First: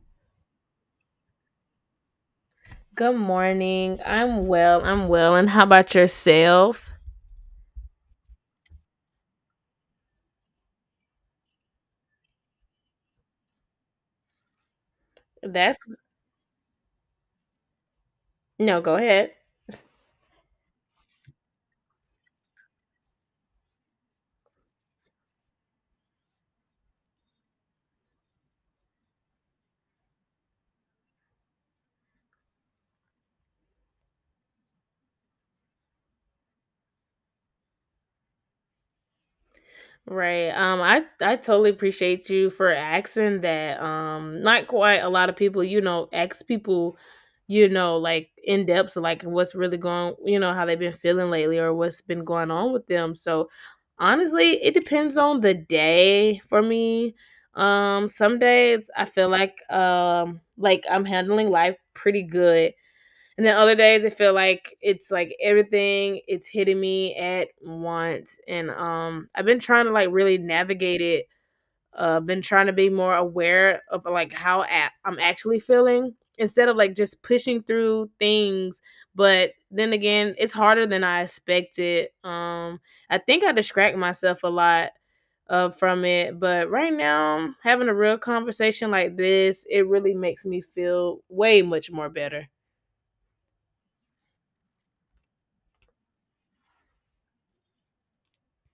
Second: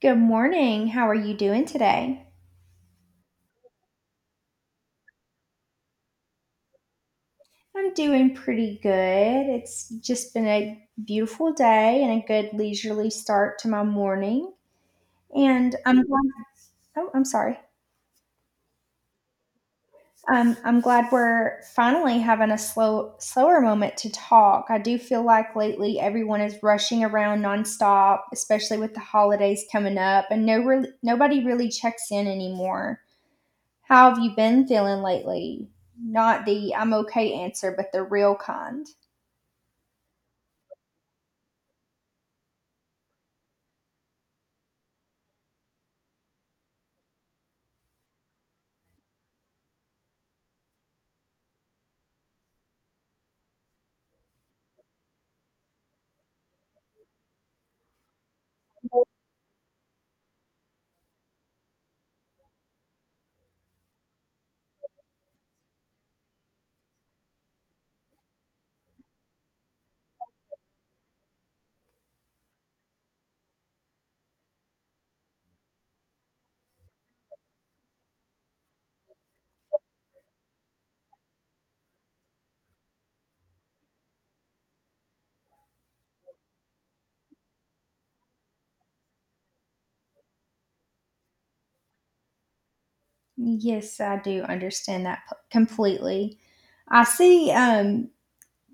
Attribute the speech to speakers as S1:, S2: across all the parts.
S1: Good morning. How are you doing today?
S2: Good morning. I'm well. I'm well. And how about yourself?
S1: I'm doing pretty good. It's just been a beautiful day and a good leisurely start to my morning. And
S2: That's
S1: I'm glad, oh, I'm sorry.
S2: no, go ahead.
S1: I'm glad we're finally having a slower moment to talk. I do feel like lately everyone is rushing around nonstop, especially with the holidays coming up, and no, nobody really checks in anymore. How have you been feeling lately? Not the I'm okay answer, but the real kind.
S2: Right. I totally appreciate you for asking that. Not quite a lot of people, you know, ask people, like in depth so like what's really going, how they've been feeling lately or what's been going on with them. So, honestly, it depends on the day for me. Some days I feel like I'm handling life pretty good. And then other days I feel like it's like everything it's hitting me at once. And I've been trying to like really navigate it. Been trying to be more aware of like I'm actually feeling instead of like just pushing through things. But then again, it's harder than I expected. I think I distract myself a lot from it. But right now, having a real conversation like this, it really makes me feel way much more better.
S1: Yes, I do understand that completely. I see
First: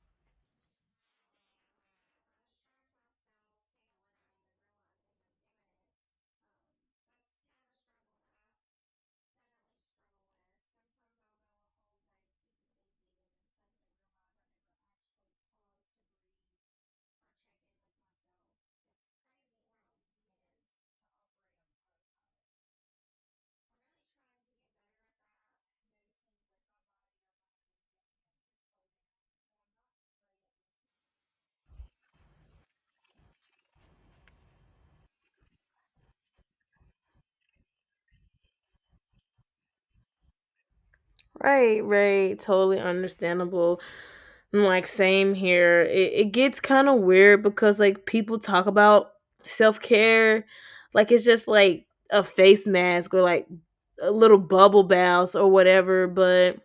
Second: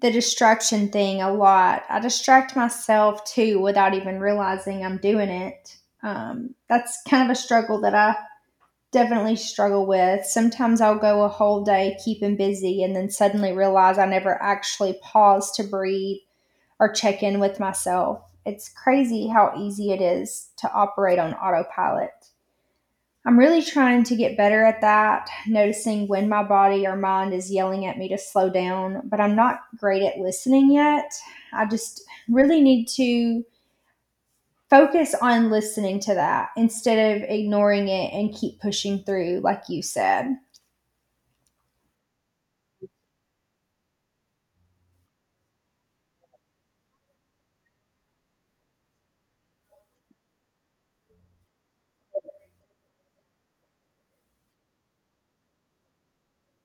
S1: the distraction thing a lot. I distract myself too without even realizing I'm doing it. That's kind of a struggle that I definitely struggle with. Sometimes I'll go a whole day keeping busy and then suddenly realize I never actually paused to breathe or check in with myself. It's crazy how easy it is to operate on autopilot. I'm really trying to get better at that, noticing when my body or mind is yelling at me to slow down, but I'm not great at listening yet. I just really need to focus on listening to that instead of ignoring it and keep pushing through, like you said.
S2: Right, right. Totally understandable. And like, same here. It gets kind of weird because, like, people talk about self care. Like, it's just like a face mask or like a little bubble baths or whatever. But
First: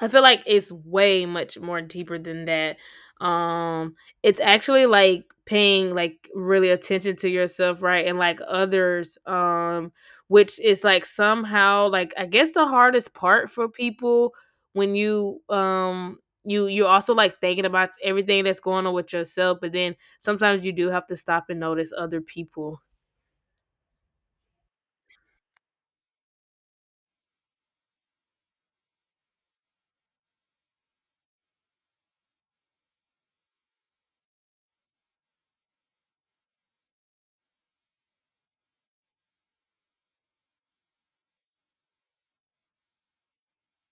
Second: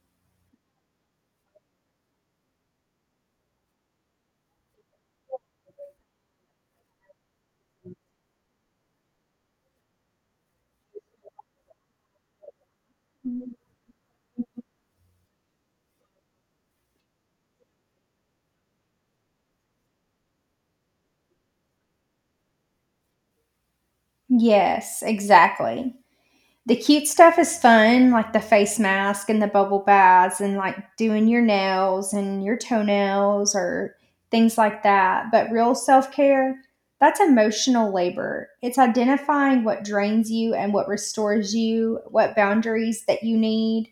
S2: I feel like it's way much more deeper than that. Um, it's actually like paying like really attention to yourself, right? And like others, which is like somehow like I guess the hardest part for people when you're also like thinking about everything that's going on with yourself, but then sometimes you do have to stop and notice other people.
S1: Yes, exactly. The cute stuff is fun, like the face mask and the bubble baths and like doing your nails and your toenails or things like that. But real self care, that's emotional labor. It's identifying what drains you and what restores you, what boundaries that you need,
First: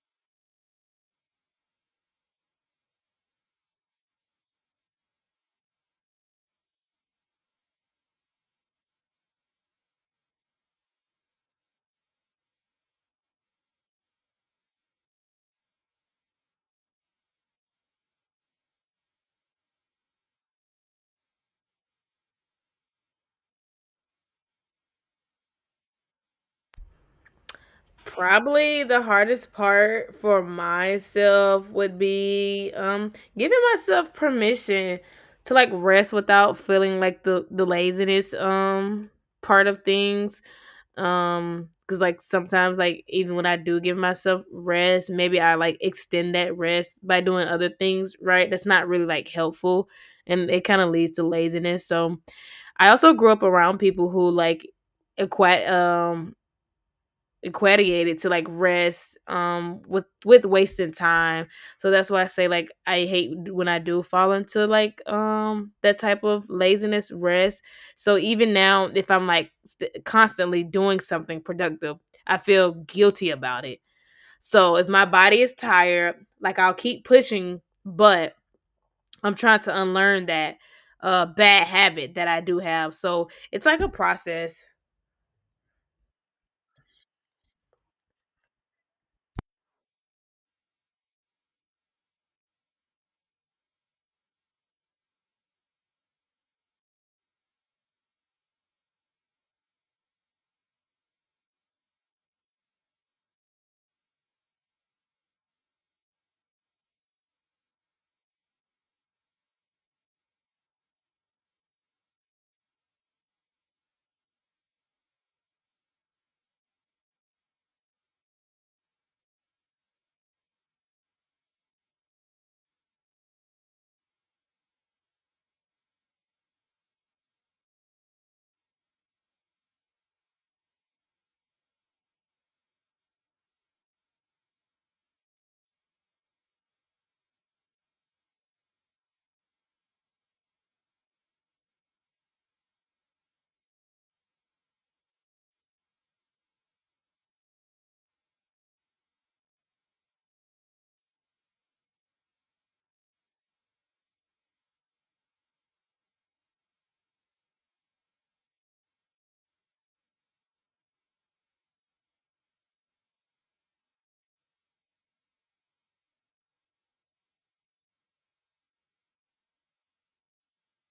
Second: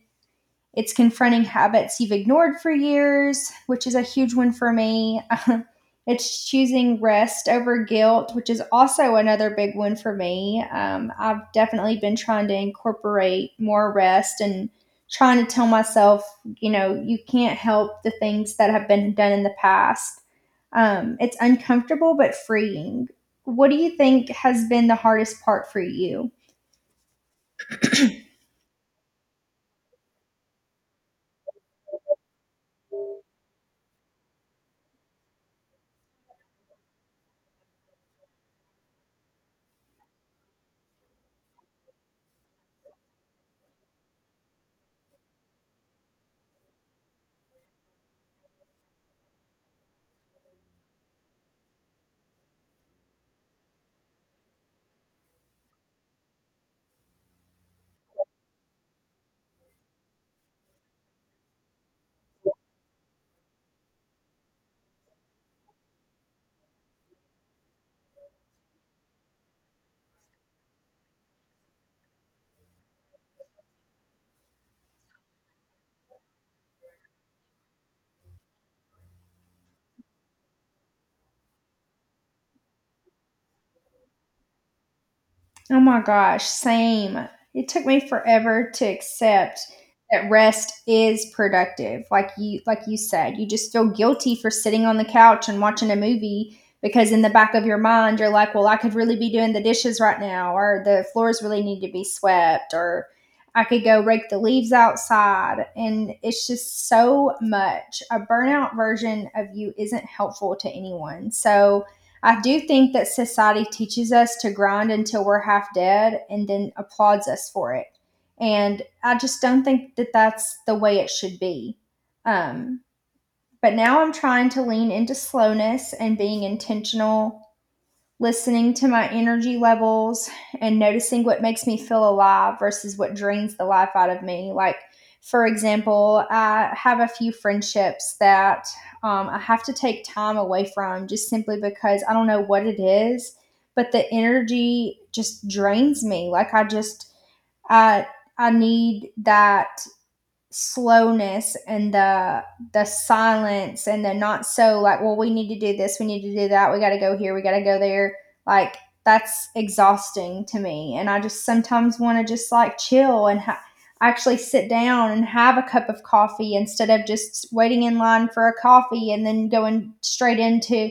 S1: it's confronting habits you've ignored for years, which is a huge one for me. It's choosing rest over guilt, which is also another big one for me. I've definitely been trying to incorporate more rest and trying to tell myself, you can't help the things that have been done in the past. It's uncomfortable but freeing. What do you think has been the hardest part for you?
S2: Probably the hardest part for myself would be giving myself permission to like rest without feeling like the laziness part of things cuz like sometimes like even when I do give myself rest maybe I like extend that rest by doing other things right that's not really like helpful, and it kind of leads to laziness. So I also grew up around people who like equate um equated to like rest with wasting time. So that's why I say like I hate when I do fall into like that type of laziness rest. So even now if I'm like constantly doing something productive, I feel guilty about it. So if my body is tired, like I'll keep pushing, but I'm trying to unlearn that bad habit that I do have, so it's like a process.
S1: Oh my gosh, same. It took me forever to accept that rest is productive. Like you said, you just feel guilty for sitting on the couch and watching a movie because in the back of your mind you're like, "Well, I could really be doing the dishes right now or the floors really need to be swept or I could go rake the leaves outside." And it's just so much. A burnout version of you isn't helpful to anyone. So, I do think that society teaches us to grind until we're half dead and then applauds us for it. And I just don't think that that's the way it should be. Um, but now I'm trying to lean into slowness and being intentional, listening to my energy levels and noticing what makes me feel alive versus what drains the life out of me. Like, for example, I have a few friendships that I have to take time away from just simply because I don't know what it is, but the energy just drains me. Like, I, I need that slowness and the silence, and the not so like, well, we need to do this, we need to do that, we got to go here, we got to go there. Like, that's exhausting to me, and I just sometimes want to just, like, chill and actually sit down and have a cup of coffee instead of just waiting in line for a coffee and then going straight into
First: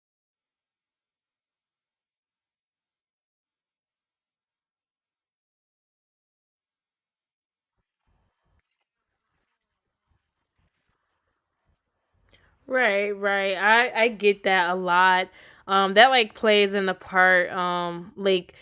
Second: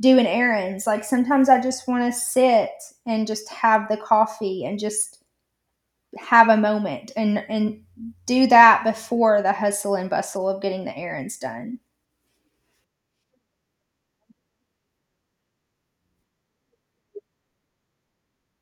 S1: doing errands. Like, sometimes I just want to sit and just have the coffee and just have a moment, and do that before the hustle and bustle of getting the errands done.
S2: Right, right. I get that a lot. That like plays in the part like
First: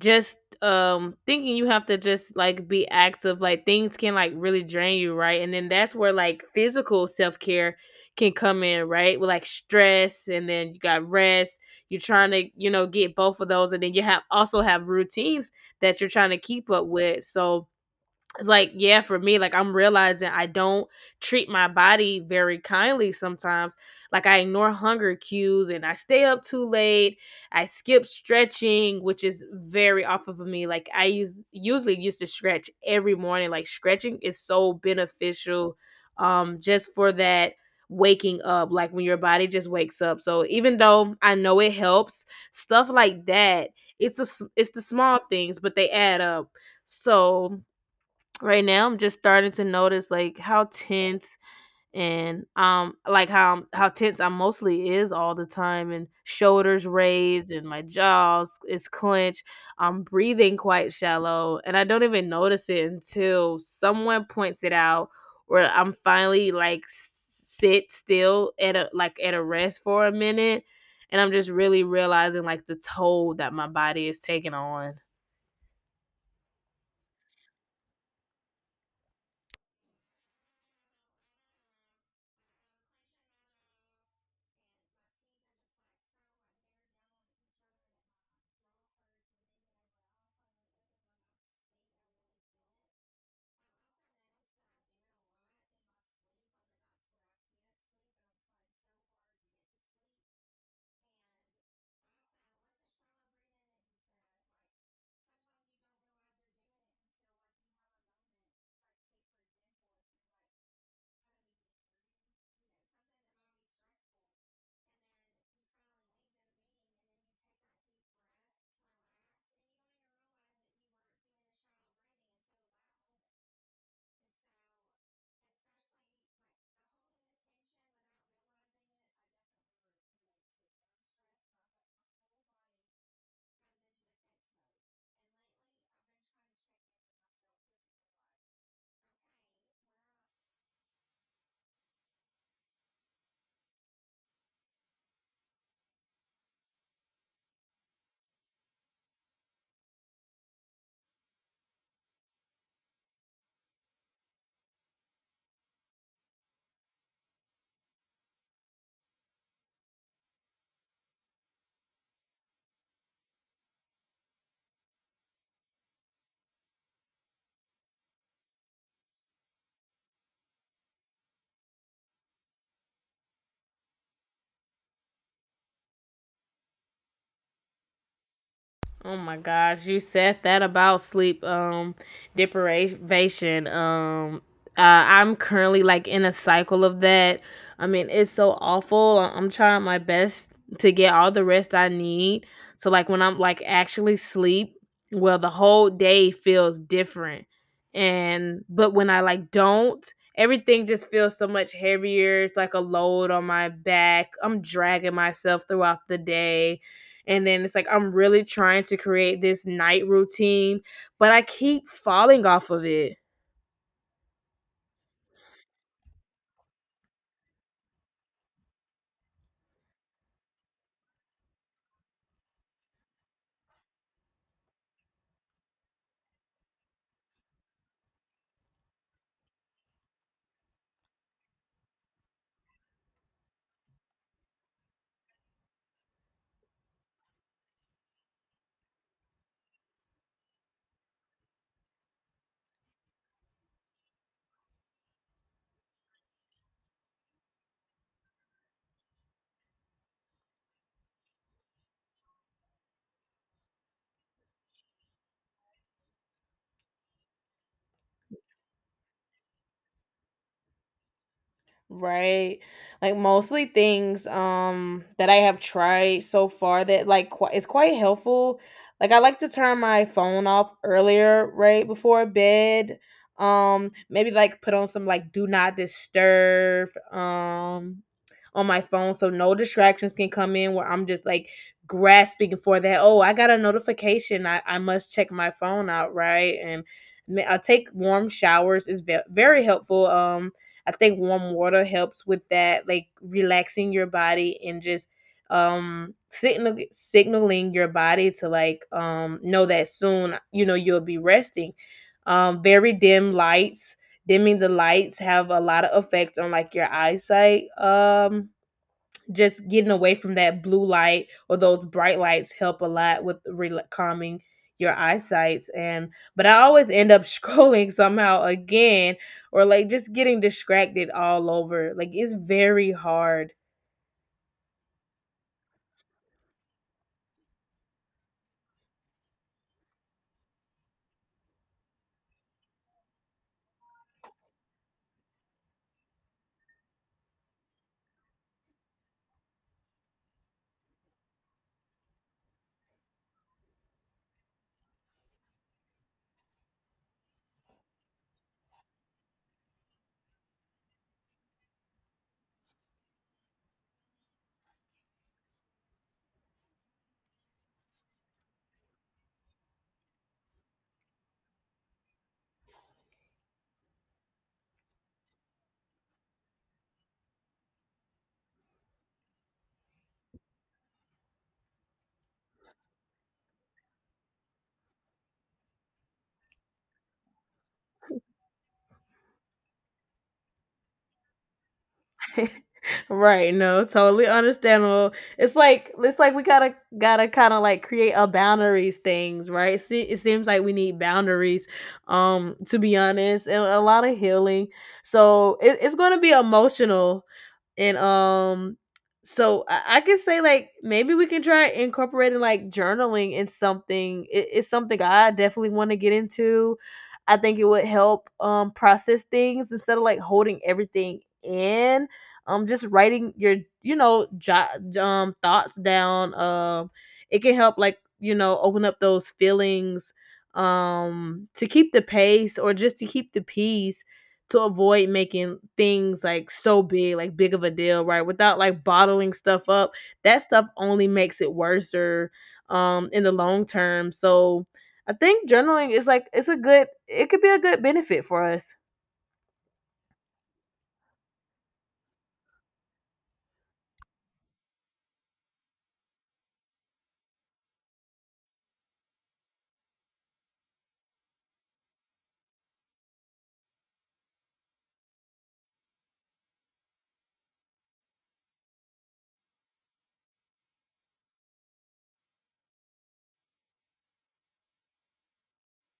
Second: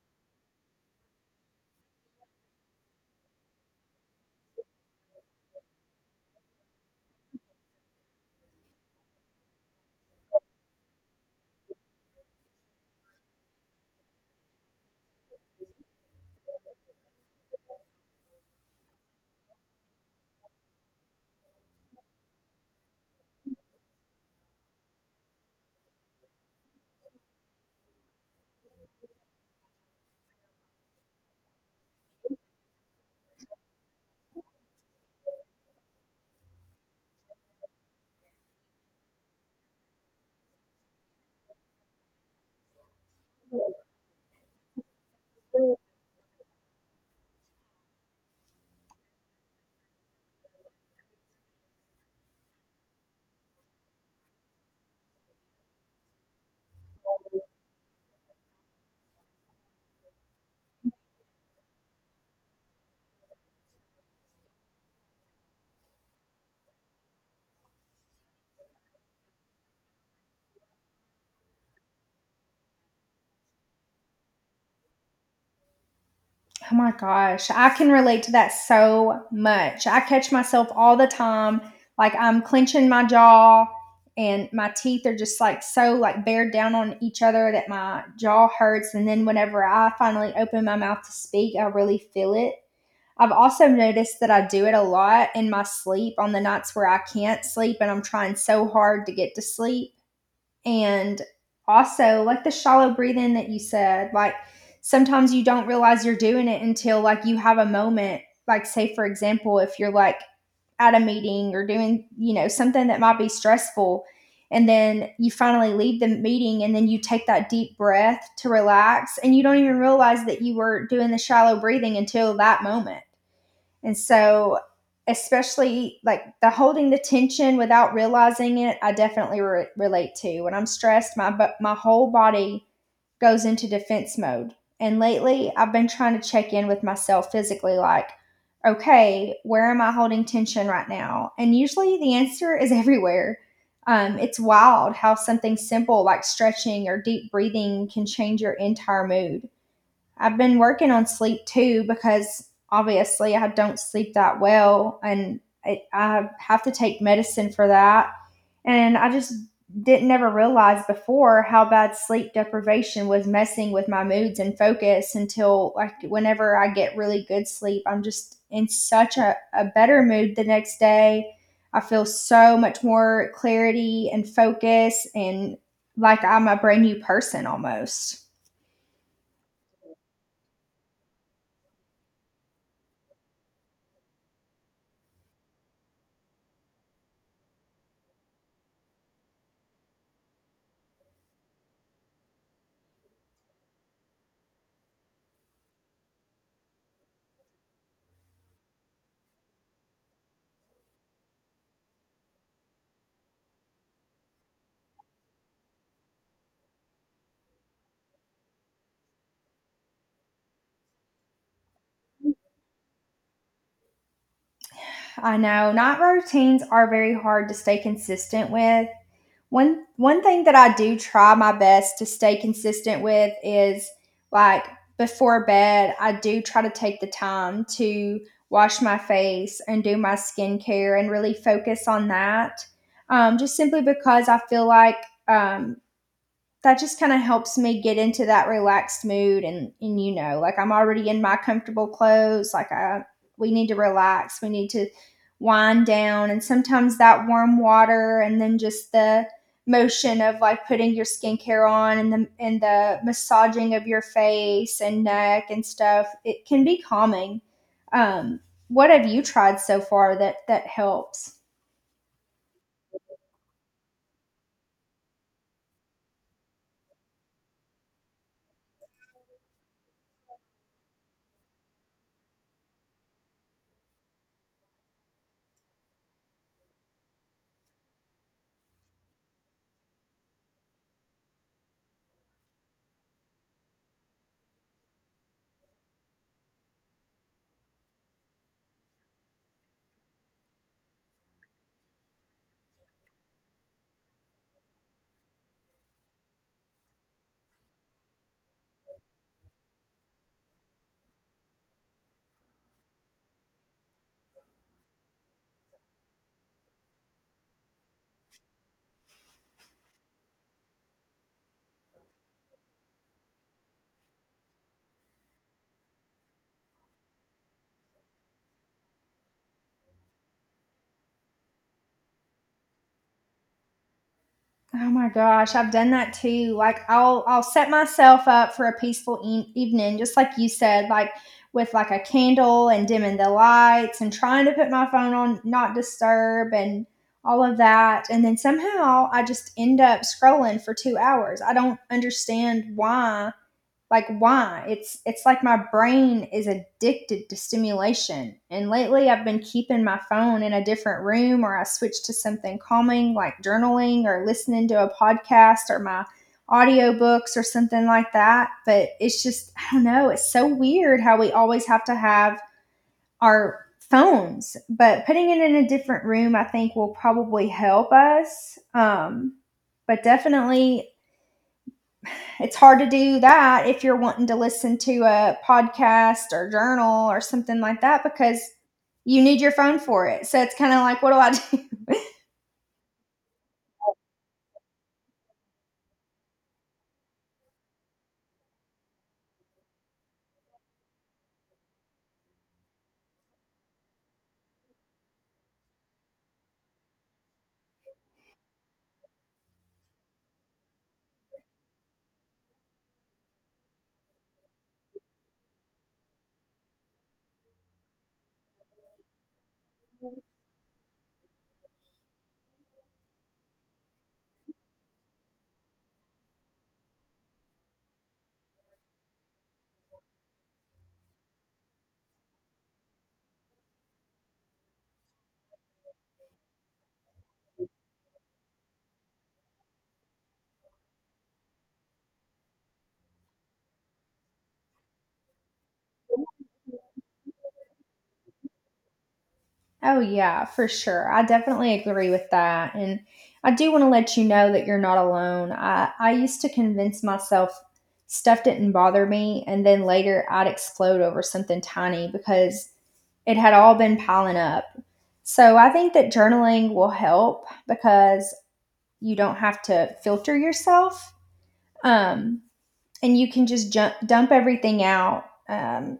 S2: just thinking you have to just like be active, like things can like really drain you, right? And then that's where like physical self-care can come in, right? With like stress and then you got rest. You're trying to, you know, get both of those, and then you have also have routines that you're trying to keep up with. So it's like yeah, for me like I'm realizing I don't treat my body very kindly sometimes. Like I ignore hunger cues and I stay up too late, I skip stretching, which is very off of me. Like I use usually used to stretch every morning. Like stretching is so beneficial, just for that waking up, like when your body just wakes up. So even though I know it helps stuff like that, it's the small things, but they add up. So right now I'm just starting to notice like how tense and like how tense I mostly is all the time, and shoulders raised and my jaws is clenched. I'm breathing quite shallow and I don't even notice it until someone points it out, or I'm finally like sit still at a like at a rest for a minute, and I'm just really realizing like the toll that my body is taking on.
S1: Oh my gosh, I can relate to that so much. I catch myself all the time, like, I'm clenching my jaw and my teeth are just like so like bared down on each other that my jaw hurts, and then whenever I finally open my mouth to speak, I really feel it. I've also noticed that I do it a lot in my sleep on the nights where I can't sleep and I'm trying so hard to get to sleep. And also, like the shallow breathing that you said, like, sometimes you don't realize you're doing it until like you have a moment. Like, say, for example, if you're like at a meeting or doing, something that might be stressful, and then you finally leave the meeting and then you take that deep breath to relax, and you don't even realize that you were doing the shallow breathing until that moment. And so, especially like the holding the tension without realizing it, I definitely relate to. When I'm stressed, my whole body goes into defense mode. And lately, I've been trying to check in with myself physically like, okay, where am I holding tension right now? And usually the answer is everywhere. It's wild how something simple like stretching or deep breathing can change your entire mood. I've been working on sleep too because obviously I don't sleep that well, and I have to take medicine for that. And I just didn't ever realize before how bad sleep deprivation was messing with my moods and focus until like whenever I get really good sleep, I'm just in such a better mood the next day. I feel so much more clarity and focus and like I'm a brand new person almost.
S2: Oh my gosh, you said that about sleep deprivation. I'm currently like in a cycle of that. I mean, it's so awful. I'm trying my best to get all the rest I need. So like when I'm like actually sleep, well the whole day feels different. And but when I like don't, everything just feels so much heavier. It's like a load on my back. I'm dragging myself throughout the day, and then it's like, I'm really trying to create this night routine, but I keep falling off of it.
S1: I know night routines are very hard to stay consistent with. One thing that I do try my best to stay consistent with is, like, before bed, I do try to take the time to wash my face and do my skincare and really focus on that. Just simply because I feel like um, that just kind of helps me get into that relaxed mood. And you know, like, I'm already in my comfortable clothes. Like, I we need to relax, we need to wind down. And sometimes that warm water, and then just the motion of, like, putting your skincare on and the massaging of your face and neck and stuff, it can be calming. um what have you tried so far that helps?
S2: Right. Like mostly things that I have tried so far that like it's quite helpful. Like I like to turn my phone off earlier, right before bed. Maybe like put on some like do not disturb on my phone so no distractions can come in where I'm just like grasping for that. Oh, I got a notification. I must check my phone out, right? And I take warm showers is very helpful. I think warm water helps with that, like relaxing your body and just signaling your body to like know that soon you know you'll be resting. Very dim lights, dimming the lights have a lot of effect on like your eyesight, just getting away from that blue light or those bright lights, help a lot with rel calming your eyesights. And but I always end up scrolling somehow again, or like just getting distracted all over, like it's very hard.
S1: Oh my gosh, I've done that too. Like I'll set myself up for a peaceful evening just like you said, like with like a candle and dimming the lights and trying to put my phone on not disturb and all of that. And then somehow I just end up scrolling for 2 hours. I don't understand why, like, why it's like my brain is addicted to stimulation. And lately I've been keeping my phone in a different room, or I switch to something calming like journaling or listening to a podcast or my audiobooks or something like that. But it's just, I don't know, it's so weird how we always have to have our phones. But putting it in a different room, I think, will probably help us. But definitely it's hard to do that if you're wanting to listen to a podcast or journal or something like that because you need your phone for it. So it's kind of like, what do I do?
S2: Right, no, totally understandable. It's like we gotta kind of like create a boundaries things, right? See, it seems like we need boundaries, to be honest, and a lot of healing. So it's gonna be emotional, and so I can say like maybe we can try incorporating like journaling in something. It's something I definitely want to get into. I think it would help process things instead of like holding everything in, just writing your you know jot thoughts down. It can help like you know open up those feelings, to keep the pace or just to keep the peace, to avoid making things like so big like big of a deal right without like bottling stuff up. That stuff only makes it worse or in the long term. So I think journaling is like it's a good, it could be a good benefit for us.
S1: Oh, yeah, for sure. I definitely agree with that. And I do want to let you know that you're not alone. I used to convince myself stuff didn't bother me. And then later I'd explode over something tiny because it had all been piling up. So I think that journaling will help because you don't have to filter yourself, um, and you can just dump everything out,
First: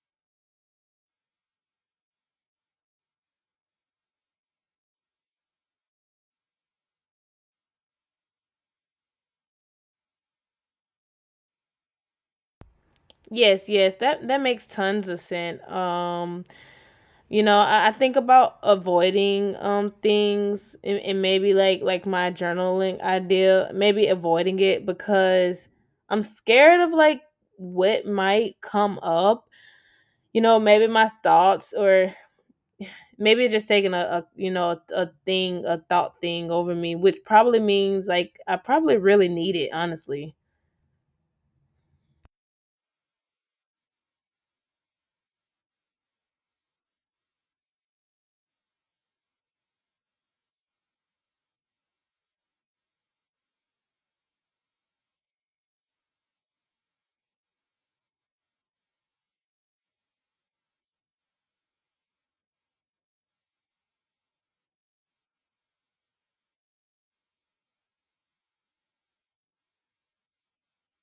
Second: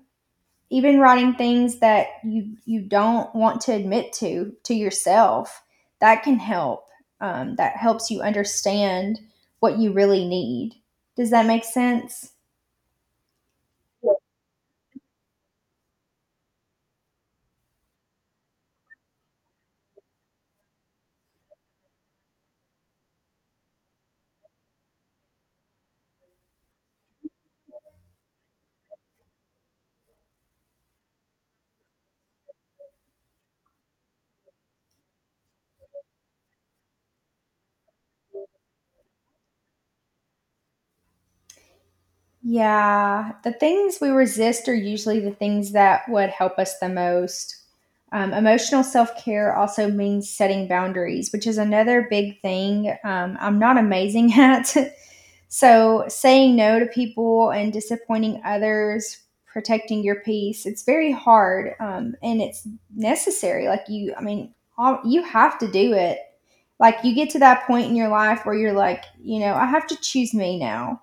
S1: even writing things that you don't want to admit to yourself, that can help. That helps you understand what you really need. Does that make sense?
S2: Yes, that that makes tons of sense. You know, I think about avoiding things, and maybe like my journaling idea, maybe avoiding it because I'm scared of like what might come up. You know, maybe my thoughts, or maybe just taking a you know a thing a thought thing over me, which probably means like I probably really need it honestly.
S1: Yeah, the things we resist are usually the things that would help us the most. Emotional self care also means setting boundaries, which is another big thing I'm not amazing at. So, saying no to people and disappointing others, protecting your peace, it's very hard, and it's necessary. Like, you, I mean, all, you have to do it. Like, you get to that point in your life where you're like, you know, I have to choose me now.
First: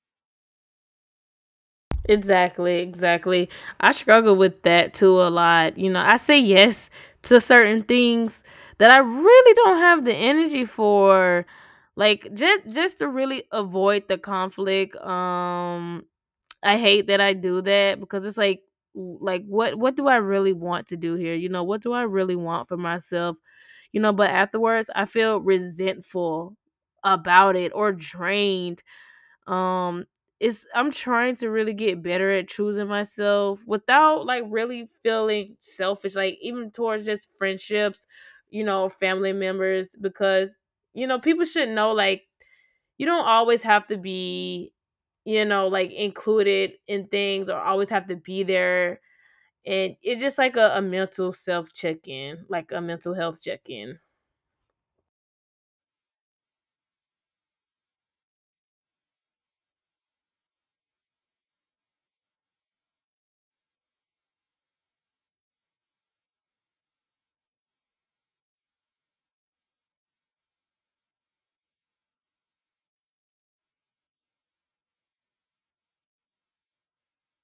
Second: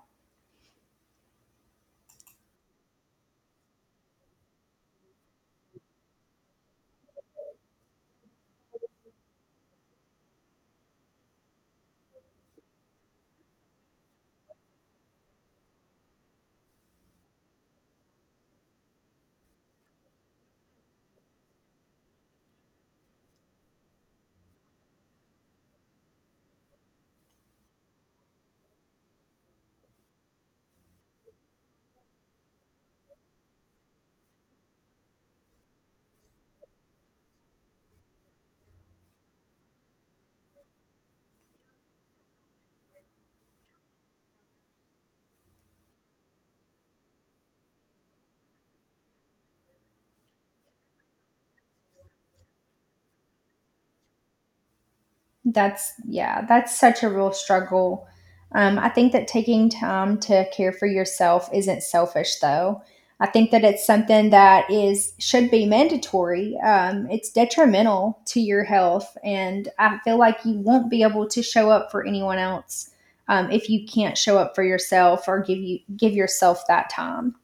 S2: Exactly, exactly. I struggle with that too a lot. You know, I say yes to certain things that I really don't have the energy for. Like just to really avoid the conflict. I hate that I do that because it's like like what do I really want to do here? You know, what do I really want for myself? You know, but afterwards I feel resentful about it or drained, um it's I'm trying to really get better at choosing myself without like really feeling selfish, like even towards just friendships, you know, family members, because you know, people should know like you don't always have to be you know, like included in things or always have to be there. And it's just like a mental self check-in, like a mental health check-in.
S1: That's Yeah, that's such a real struggle. I think that taking time to care for yourself isn't selfish, though. I think that it's something that is should be mandatory. It's detrimental to your health, and I feel like you won't be able to show up for anyone else if you can't show up for yourself or give yourself that time.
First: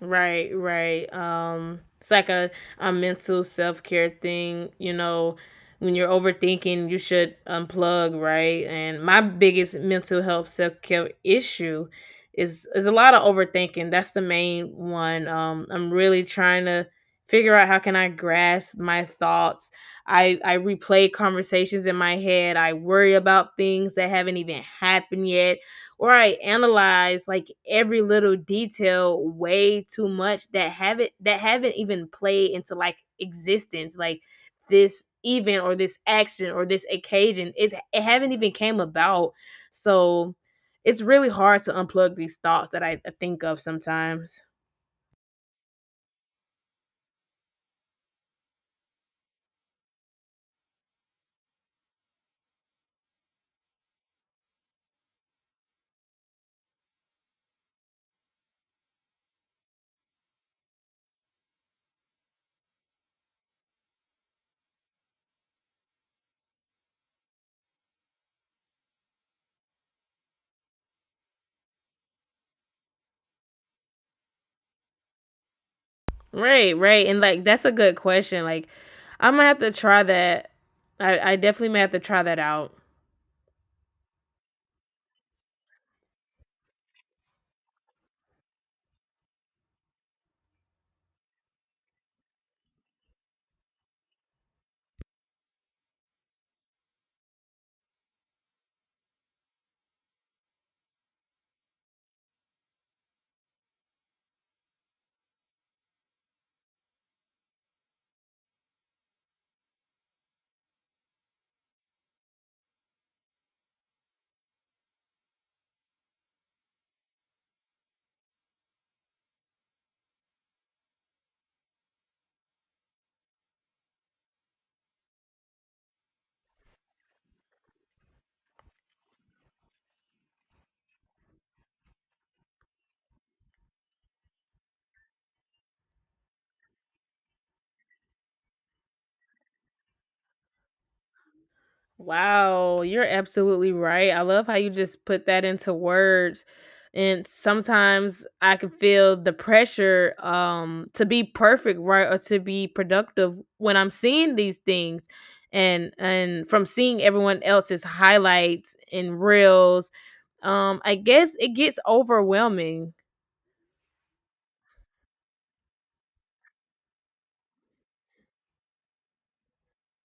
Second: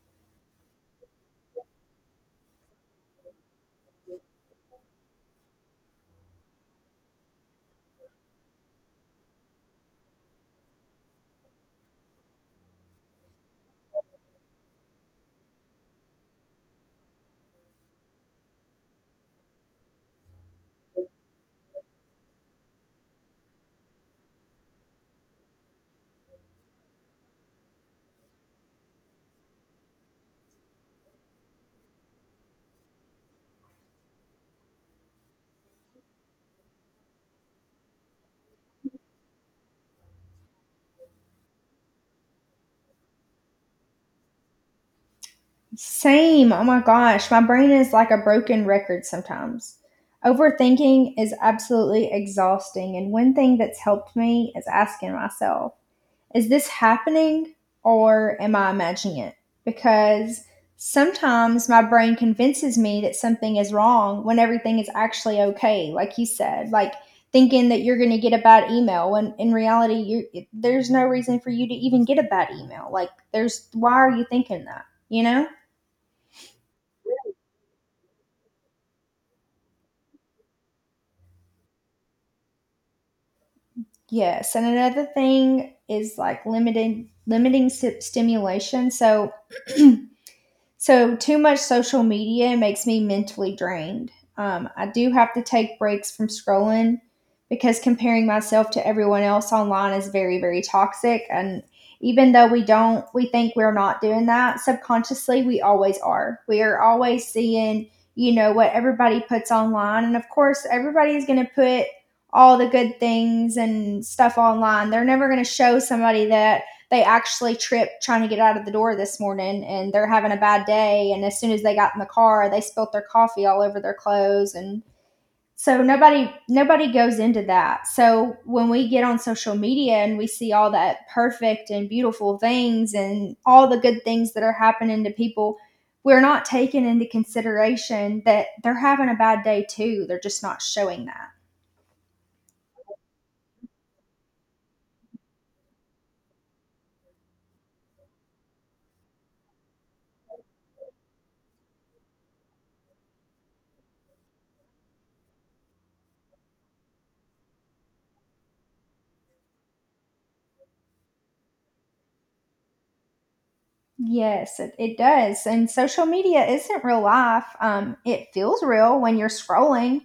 S2: Right, right. It's like a mental self care thing. You know, when you're overthinking, you should unplug, right? And my biggest mental health self care issue is a lot of overthinking. That's the main one. I'm really trying to figure out how can I grasp my thoughts. I replay conversations in my head. I worry about things that haven't even happened yet, or I analyze like every little detail way too much that haven't even played into like existence, like this event or this action or this occasion, it haven't even came about. So it's really hard to unplug these thoughts that I think of sometimes.
S1: Same. Oh my gosh. My brain is like a broken record sometimes. Overthinking is absolutely exhausting. And one thing that's helped me is asking myself, is this happening or am I imagining it? Because sometimes my brain convinces me that something is wrong when everything is actually okay, like you said, like thinking that you're going to get a bad email when in reality you there's no reason for you to even get a bad email. Like there's why are you thinking that? You know?
S2: Right, right, and like that's a good question. Like I'm gonna have to try that. I definitely may have to try that out.
S1: Yes, and another thing is like limited limiting stimulation. So too much social media makes me mentally drained. I do have to take breaks from scrolling because comparing myself to everyone else online is very, very toxic. And even though we think we're not doing that subconsciously, we always are. We are always seeing, you know, what everybody puts online. And of course, everybody's going to put all the good things and stuff online. They're never going to show somebody that they actually tripped trying to get out of the door this morning and they're having a bad day. And as soon as they got in the car, they spilt their coffee all over their clothes, and so nobody goes into that. So when we get on social media and we see all that perfect and beautiful things and all the good things that are happening to people, we're not taking into consideration that they're having a bad day too. They're just not showing that.
S2: Wow, you're absolutely right. I love how you just put that into words. And sometimes I can feel the pressure to be perfect, right, or to be productive when I'm seeing these things, and from seeing everyone else's highlights and reels. I guess it gets overwhelming.
S1: Yes, it does. And social media isn't real life. It feels real when you're scrolling,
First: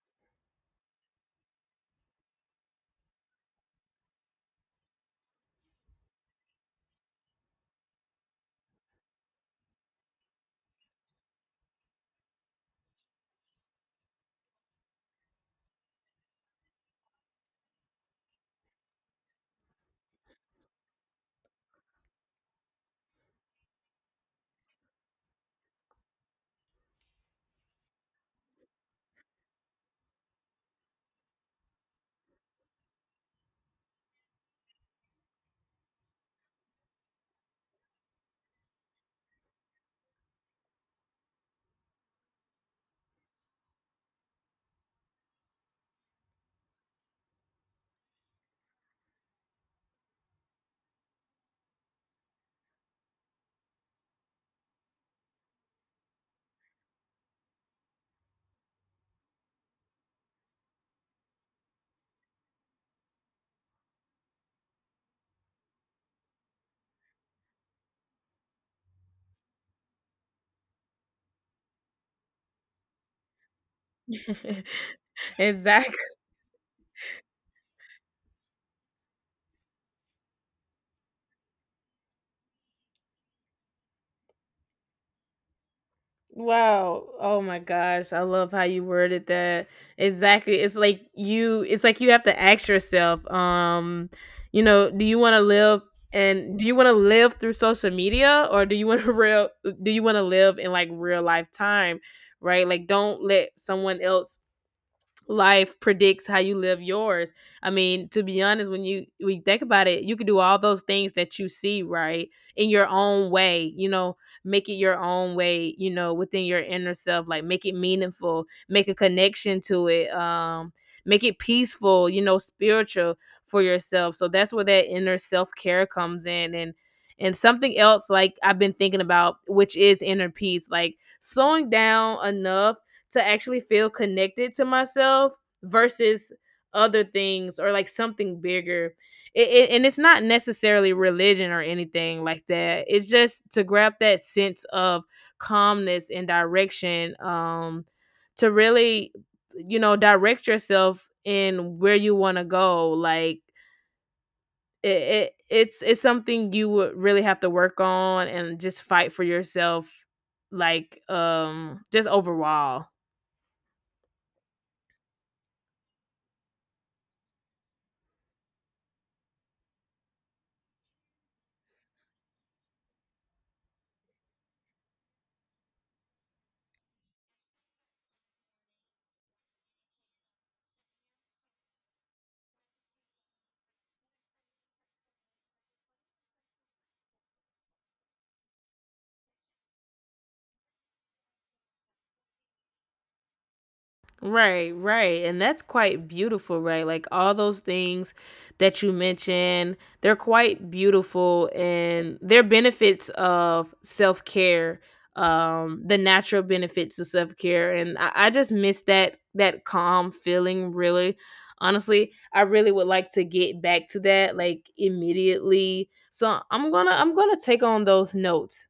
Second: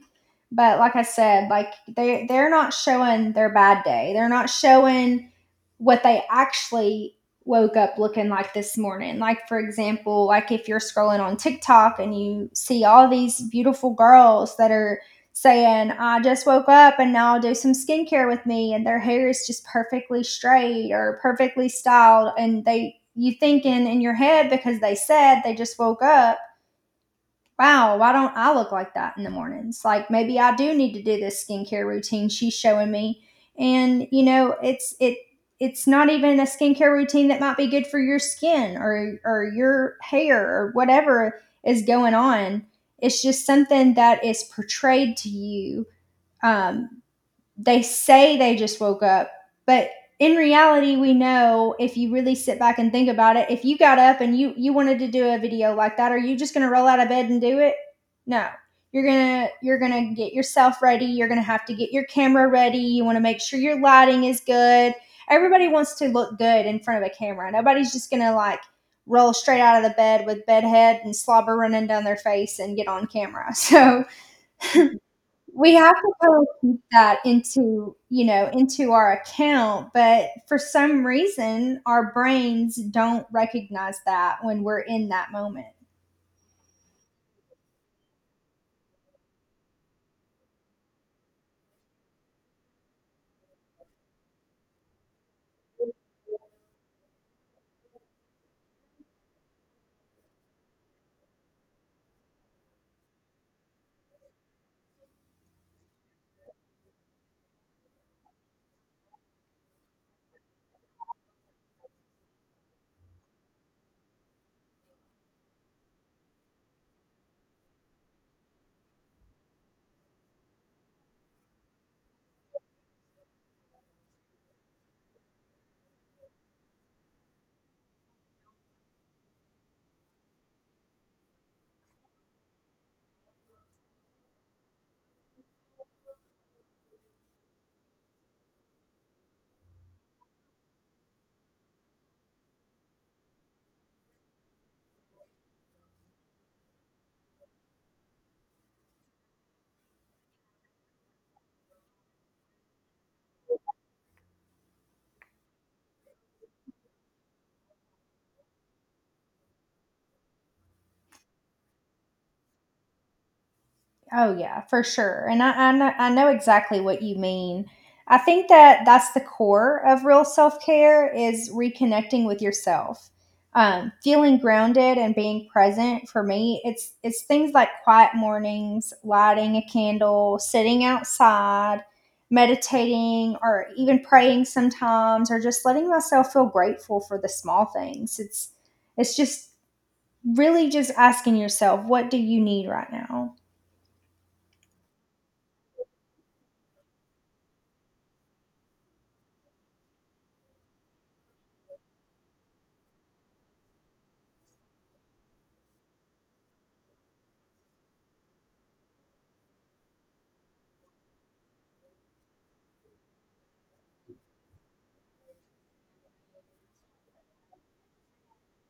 S1: but like I said, like they're not showing their bad day. They're not showing what they actually woke up looking like this morning. Like for example, like if you're scrolling on TikTok and you see all these beautiful girls that are saying, "I just woke up and now I'll do some skincare with me," and their hair is just perfectly straight or perfectly styled, and they you thinking in your head because they said they just woke up, wow, why don't I look like that in the mornings? Like maybe I do need to do this skincare routine she's showing me. And you know, it's it's not even a skincare routine that might be good for your skin or your hair or whatever is going on. It's just something that is portrayed to you, um, they say they just woke up, but in reality, we know if you really sit back and think about it, if you got up and you wanted to do a video like that, are you just going to roll out of bed and do it? No. You're going to get yourself ready, you're going to have to get your camera ready, you want to make sure your lighting is good. Everybody wants to look good in front of a camera. Nobody's just going to like roll straight out of the bed with bed head and slobber running down their face and get on camera. So, we
S2: Exactly.
S1: have to kind of keep that into, you know, into our account, but for some reason our brains don't recognize that when we're in that moment.
S2: Wow. Oh my gosh. I love how you worded that. Exactly. It's like you have to ask yourself, you know, do you want to live and do you want to live through social media or do you want to real do you want to live in like real life time, right? Like don't let someone else life predicts how you live yours. I mean, to be honest, when you we think about it, you can do all those things that you see, right? In your own way, you know, make it your own way, you know, within your inner self, like make it meaningful, make a connection to it, make it peaceful, you know, spiritual for yourself. So that's where that inner self-care comes in, and something else like I've been thinking about, which is inner peace, like slowing down enough to actually feel connected to myself versus other things or like something bigger. And it's not necessarily religion or anything like that. It's just to grab that sense of calmness and direction, to really, you know, direct yourself in where you want to go. Like it's it's something you would really have to work on and just fight for yourself, like just overall.
S1: Oh yeah, for sure. And I know exactly what you mean. I think that that's the core of real self-care is reconnecting with yourself. Feeling grounded and being present for me, it's things like quiet mornings, lighting a candle, sitting outside, meditating or even praying sometimes or just letting myself feel grateful for the small things. It's just Really just asking yourself, what do you need right now?
S2: Right, right. And that's quite beautiful, right? Like all those things that you mentioned, they're quite beautiful and they're benefits of self care, the natural benefits of self care. And I just miss that calm feeling, really. Honestly, I really would like to get back to that like immediately. So I'm gonna take on those notes.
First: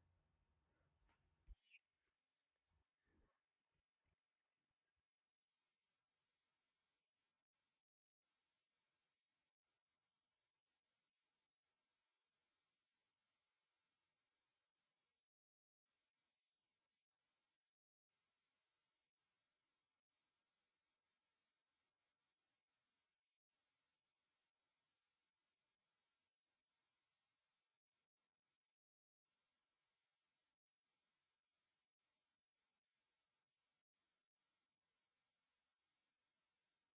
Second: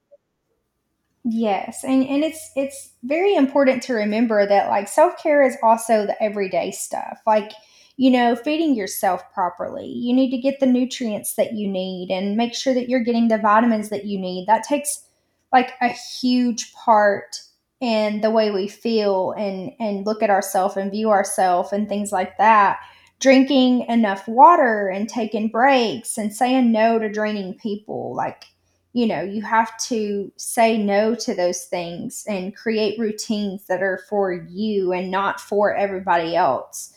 S1: Yes, and it's very important to remember that like self-care is also the everyday stuff. Like, you know, feeding yourself properly. You need to get the nutrients that you need and make sure that you're getting the vitamins that you need. That takes like a huge part in the way we feel and look at ourselves and view ourselves and things like that. Drinking enough water and taking breaks and saying no to draining people. Like, you know, you have to say no to those things and create routines that are for you and not for everybody else.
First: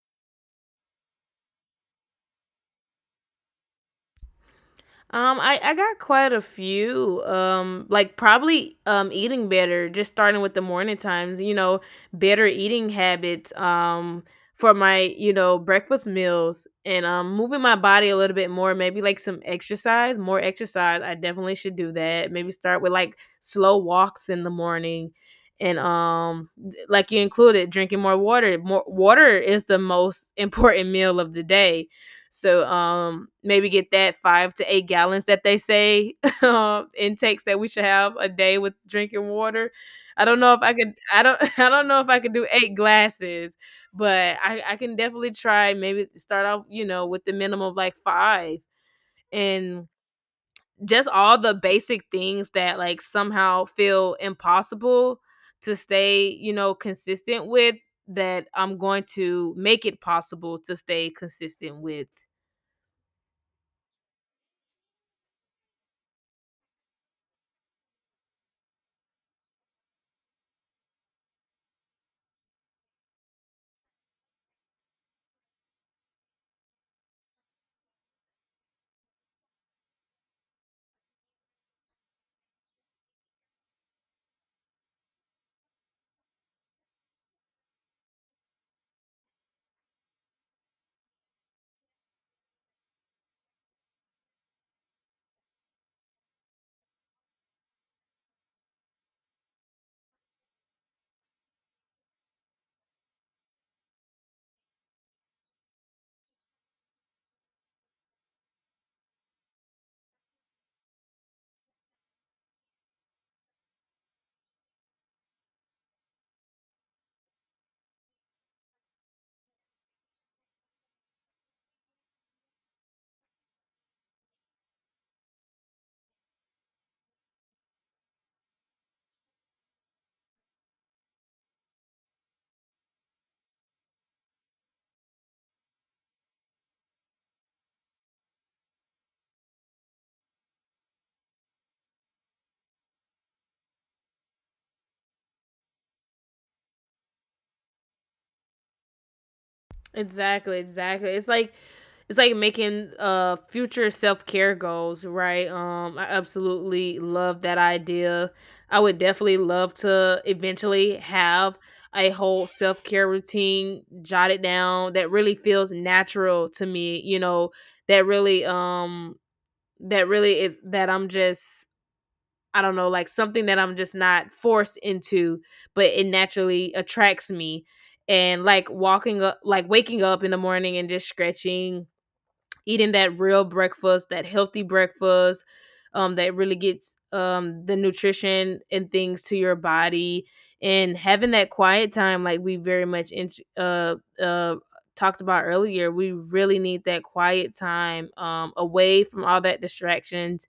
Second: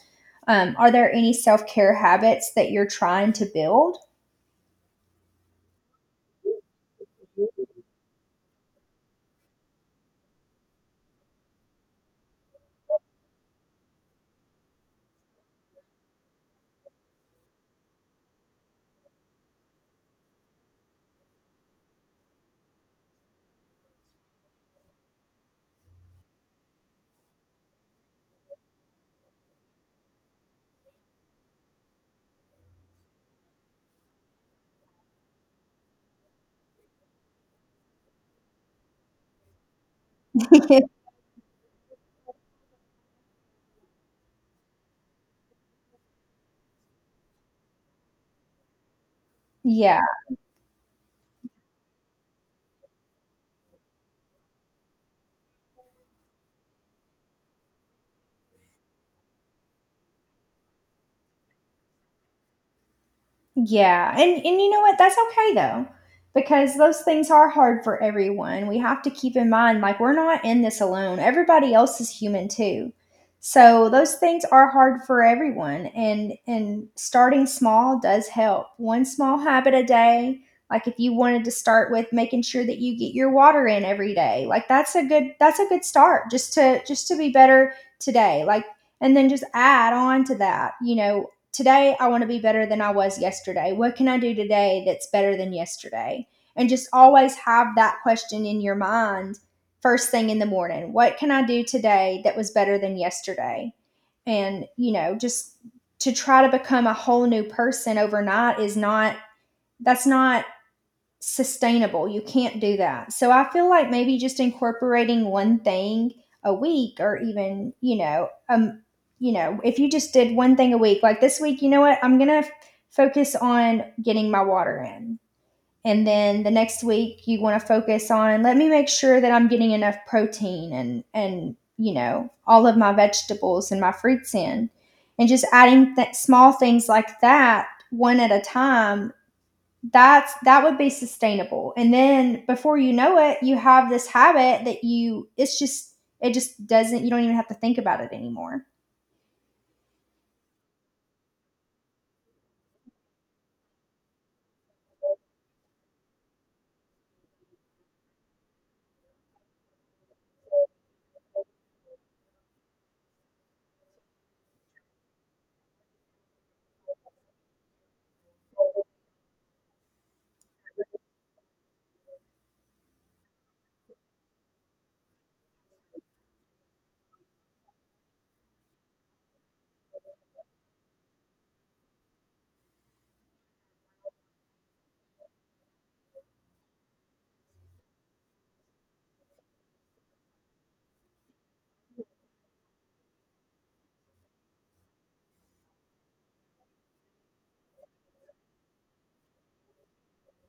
S1: Are there any self care habits that you're trying to build?
S2: I got quite a few. Like probably eating better, just starting with the morning times, you know, better eating habits, for my, you know, breakfast meals, and moving my body a little bit more, maybe like some exercise, more exercise. I definitely should do that. Maybe start with like slow walks in the morning, and like you included, drinking more water. More water is the most important meal of the day, so maybe get that 5 to 8 gallons that they say intakes that we should have a day with drinking water. I don't know if I could. I don't. I don't know if I could do eight glasses, but I can definitely try. Maybe start off, you know, with the minimum of like five, and
S1: Yeah.
S2: just all the basic things that like somehow feel impossible to stay, you know, consistent with. That I'm going to make it possible to stay consistent with.
S1: Yeah, and you know what? That's okay though, because those things are hard for everyone. We have to keep in mind like we're not in this alone. Everybody else is human too. So those things are hard for everyone, and starting small does help. One small habit a day, like if you wanted to start with making sure that you get your water in every day. Like that's a good start just to be better today. Like, and then just add on to that, you know, today I want to be better than I was yesterday. What can I do today that's better than yesterday? And just always have that question in your mind first thing in the morning. What can I do today that was better than yesterday? And, you know, just to try to become a whole new person overnight is not, that's not sustainable. You can't do that. So I feel like maybe just incorporating one thing a week, or even, you know, if you just did one thing a week, like this week, you know what? I'm going to focus on getting my water in. And then the next week you want to focus on, let me make sure that I'm getting enough protein and you know, all of my vegetables and my fruits in. And just adding small things like that one at a time, that would be sustainable, and then before you know it, you have this habit that you it's just it just doesn't you don't even have to think about it anymore.
S2: Exactly, exactly. It's like making future self-care goals, right? I absolutely love that idea. I would definitely love to eventually have a whole self-care routine jotted down that really feels natural to me, you know, that really that really is that I'm just, I don't know, like something that I'm just not forced into, but it naturally attracts me. And like waking up in the morning and just stretching, eating that real breakfast, that healthy breakfast, that really gets the nutrition and things to your body, and having that quiet time, like we very much uh uh talked about earlier. We really need that quiet time away from all that distractions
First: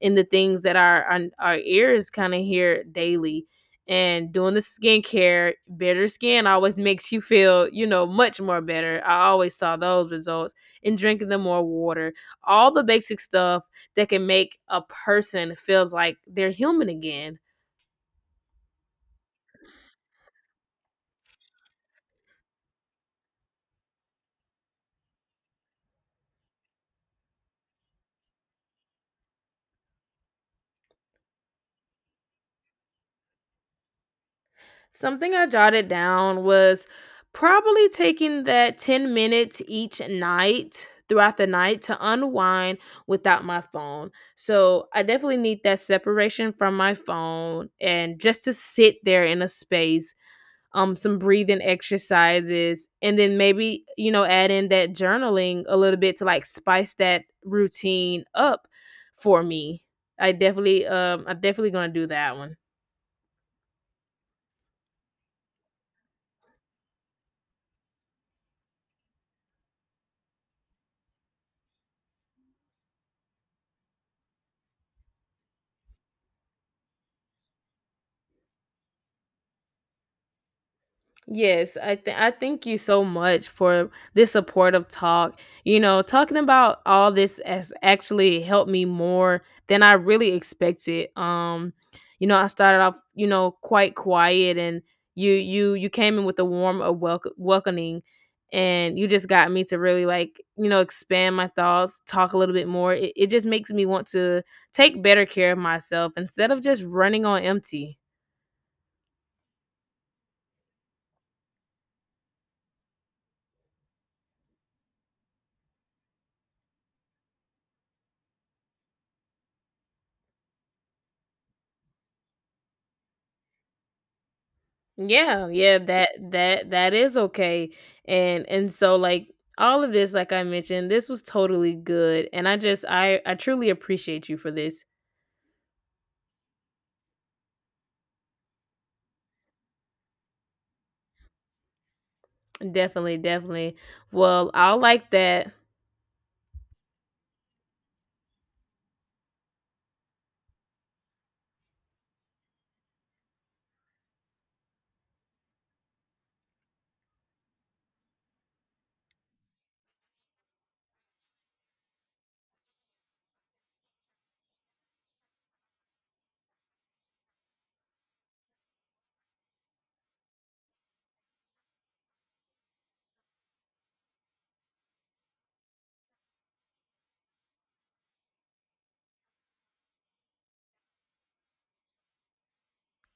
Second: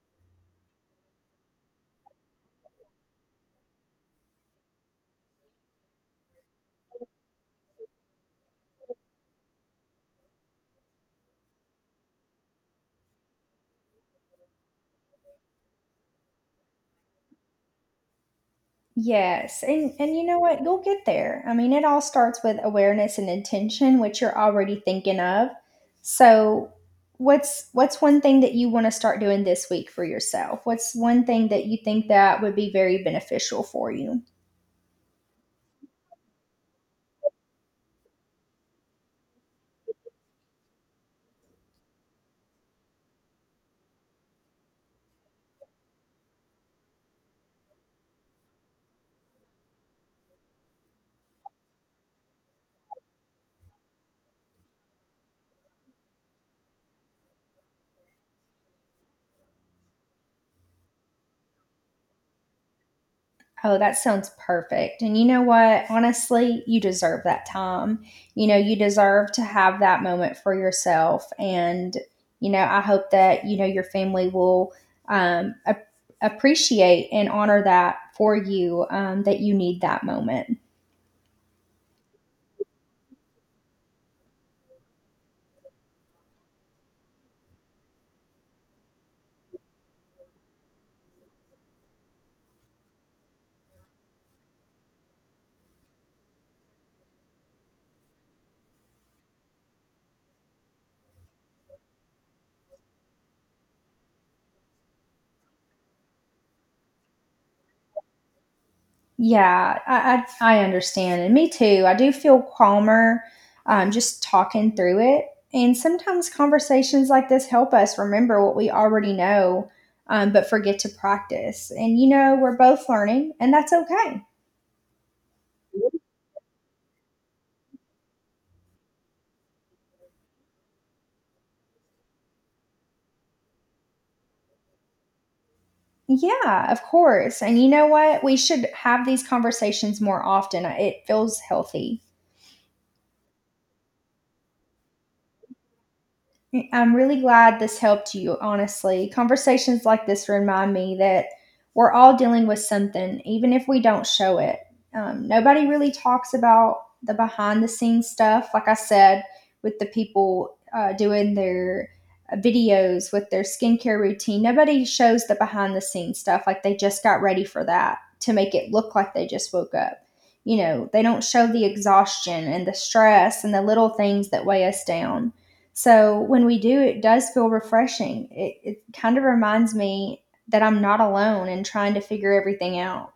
S2: in the things that our ears kind of hear daily. And doing the skincare, better skin always makes you feel, you know, much more better. I always saw those results. And drinking the more water, all the basic stuff that can make a person feels like they're human again.
S1: Yes, and you know what? You'll get there. I mean, it all starts with awareness and intention, which you're already thinking of. So, what's one thing that you want to start doing this week for yourself? What's one thing that you think that would be very beneficial for you?
S2: Something I jotted down was probably taking that 10 minutes each night throughout the night to unwind without my phone. So I definitely need that separation from my phone and just to sit there in a space, some breathing exercises, and then maybe, you know, add in that journaling a little bit to like spice that routine up for me. I'm definitely going to do that one.
S1: Oh, that sounds perfect. And you know what? Honestly, you deserve that time. You know, you deserve to have that moment for yourself. And, you know, I hope that, you know, your family will um, ap- appreciate and honor that for you, that you need that moment.
S2: Yes, I thank you so much for this supportive talk. You know, talking about all this has actually helped me more than I really expected. You know, I started off, you know, quite quiet, and you came in with a warm, welcoming, and you just got me to really like, you know, expand my thoughts, talk a little bit more. It just makes me want to take better care of myself instead of just running on empty.
S1: Yeah, I understand. And me too. I do feel calmer just talking through it. And sometimes conversations like this help us remember what we already know, but forget to practice. And you know, we're both learning, and that's okay.
S2: Yeah, yeah, that is okay. And so like all of this like I mentioned, this was totally good, and I just I truly appreciate you for this.
S1: Yeah, of course. And you know what? We should have these conversations more often. It feels healthy.
S2: Definitely, definitely. Well, I'll like that.
S1: I'm really glad this helped you, honestly. Conversations like this remind me that we're all dealing with something, even if we don't show it. Nobody really talks about the behind the scenes stuff, like I said, with the people doing their videos with their skincare routine. Nobody shows the behind the scenes stuff, like they just got ready for that to make it look like they just woke up. You know, they don't show the exhaustion and the stress and the little things that weigh us down. So when we do, it does feel refreshing. It kind of reminds me that I'm not alone in trying to figure everything out.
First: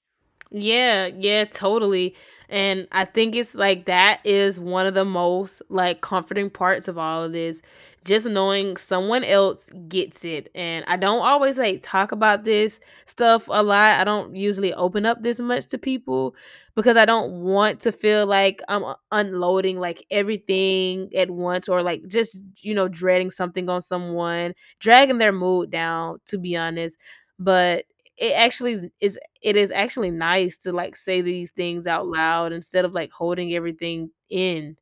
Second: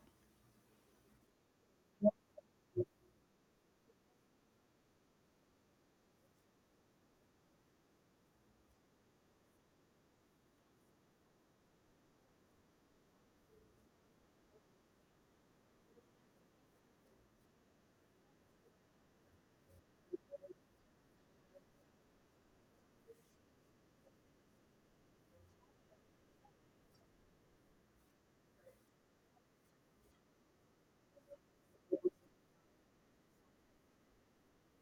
S2: Yeah, yeah, totally. And I think it's like that is one of the most like comforting parts of all of this. Just knowing someone else gets it. And I don't always like talk about this stuff a lot. I don't usually open up this much to people because I don't want to feel like unloading like everything at once, or like just, you know, dreading something on someone, dragging their mood down, to be honest. But it actually is, it is actually nice to like say these things out loud instead of like holding everything in.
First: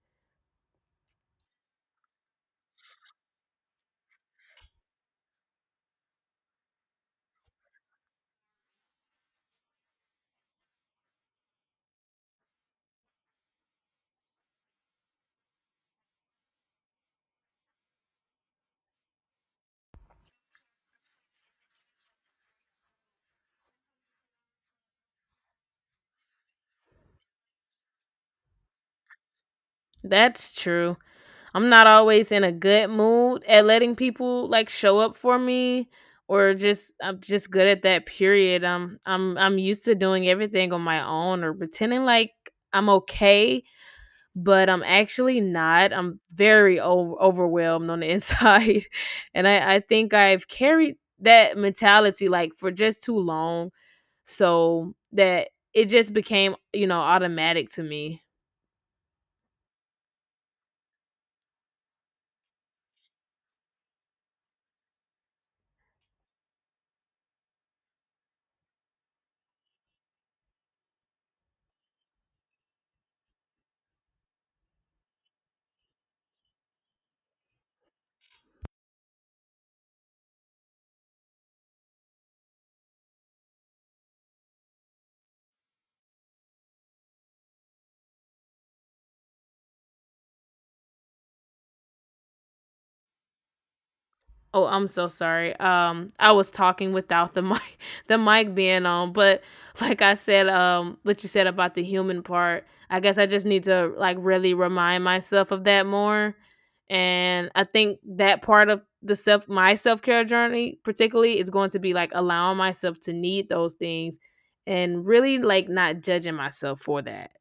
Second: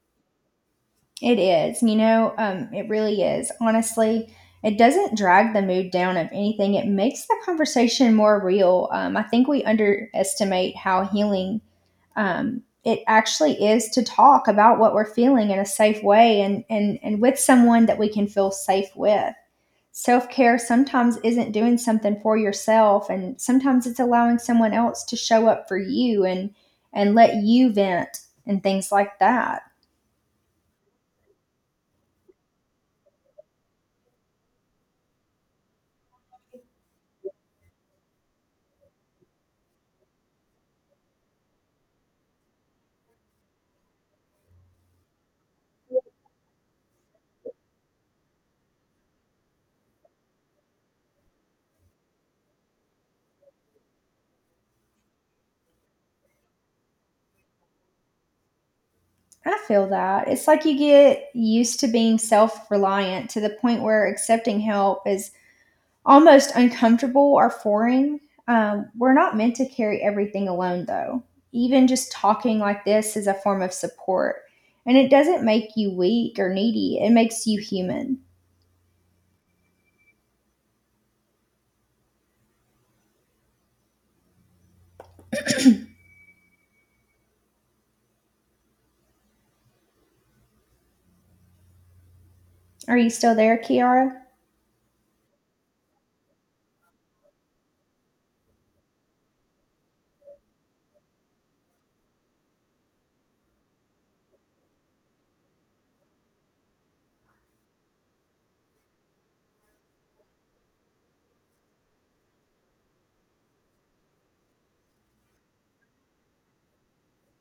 S1: It is, you know, it really is. Honestly, it doesn't drag the mood down of anything. It makes the conversation more real. I think we underestimate how healing it actually is to talk about what we're feeling in a safe way, and with someone that we can feel safe with. Self care sometimes isn't doing something for yourself, and sometimes it's allowing someone else to show up for you and let you vent and things like that.
S2: That's true. I'm not always in a good mood at letting people like show up for me, or just I'm just good at that period. I'm used to doing everything on my own or pretending like I'm okay, but I'm actually not. I'm very overwhelmed on the inside. And I think I've carried that mentality like for just too long, so that it just became, you know, automatic to me.
S1: I feel that. It's like you get used to being self reliant to the point where accepting help is almost uncomfortable or foreign. We're not meant to carry everything alone, though. Even just talking like this is a form of support. And it doesn't make you weak or needy, it makes you human. Are you still there, Kiara?
S2: Oh, I'm so sorry. I was talking without the mic, the mic being on. But like I said, what you said about the human part, I guess I just need to like really remind myself of that more. And I think that part of my self care journey, particularly, is going to be like allowing myself to need those things, and really like not judging myself for that.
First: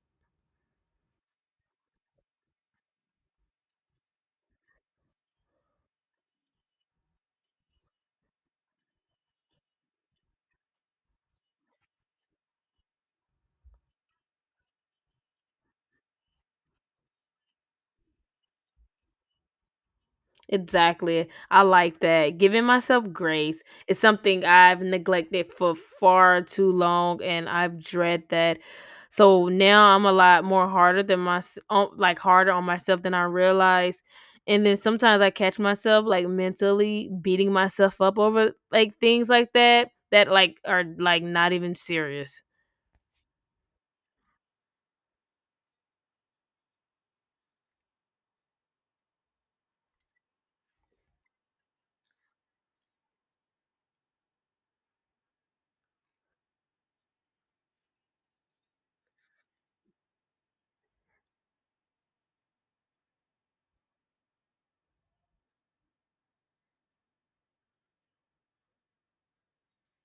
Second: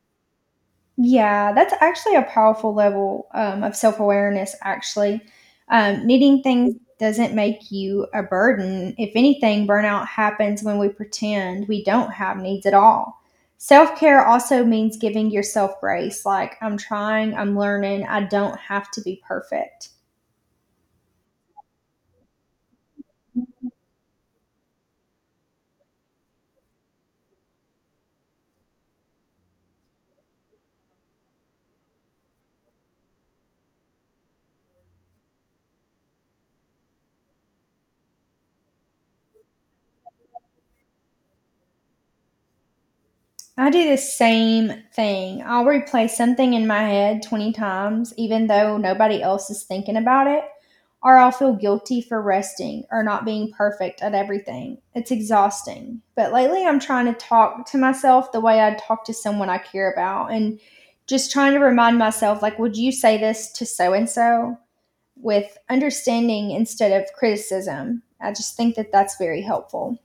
S1: Yeah, that's actually a powerful level of self awareness, actually. Needing things doesn't make you a burden. If anything, burnout happens when we pretend we don't have needs at all. Self care also means giving yourself grace, like, I'm trying, I'm learning, I don't have to be perfect.
S2: Exactly. I like that. Giving myself grace is something I've neglected for far too long, and I've dread that. So now I'm a lot more harder than my on- like harder on myself than I realized. And then sometimes I catch myself like mentally beating myself up over like things like that that like are like not even serious.
S1: I do the same thing. I'll replay something in my head 20 times, even though nobody else is thinking about it, or I'll feel guilty for resting or not being perfect at everything. It's exhausting. But lately, I'm trying to talk to myself the way I'd talk to someone I care about, and just trying to remind myself, like, would you say this to so and so with understanding instead of criticism? I just think that that's very helpful.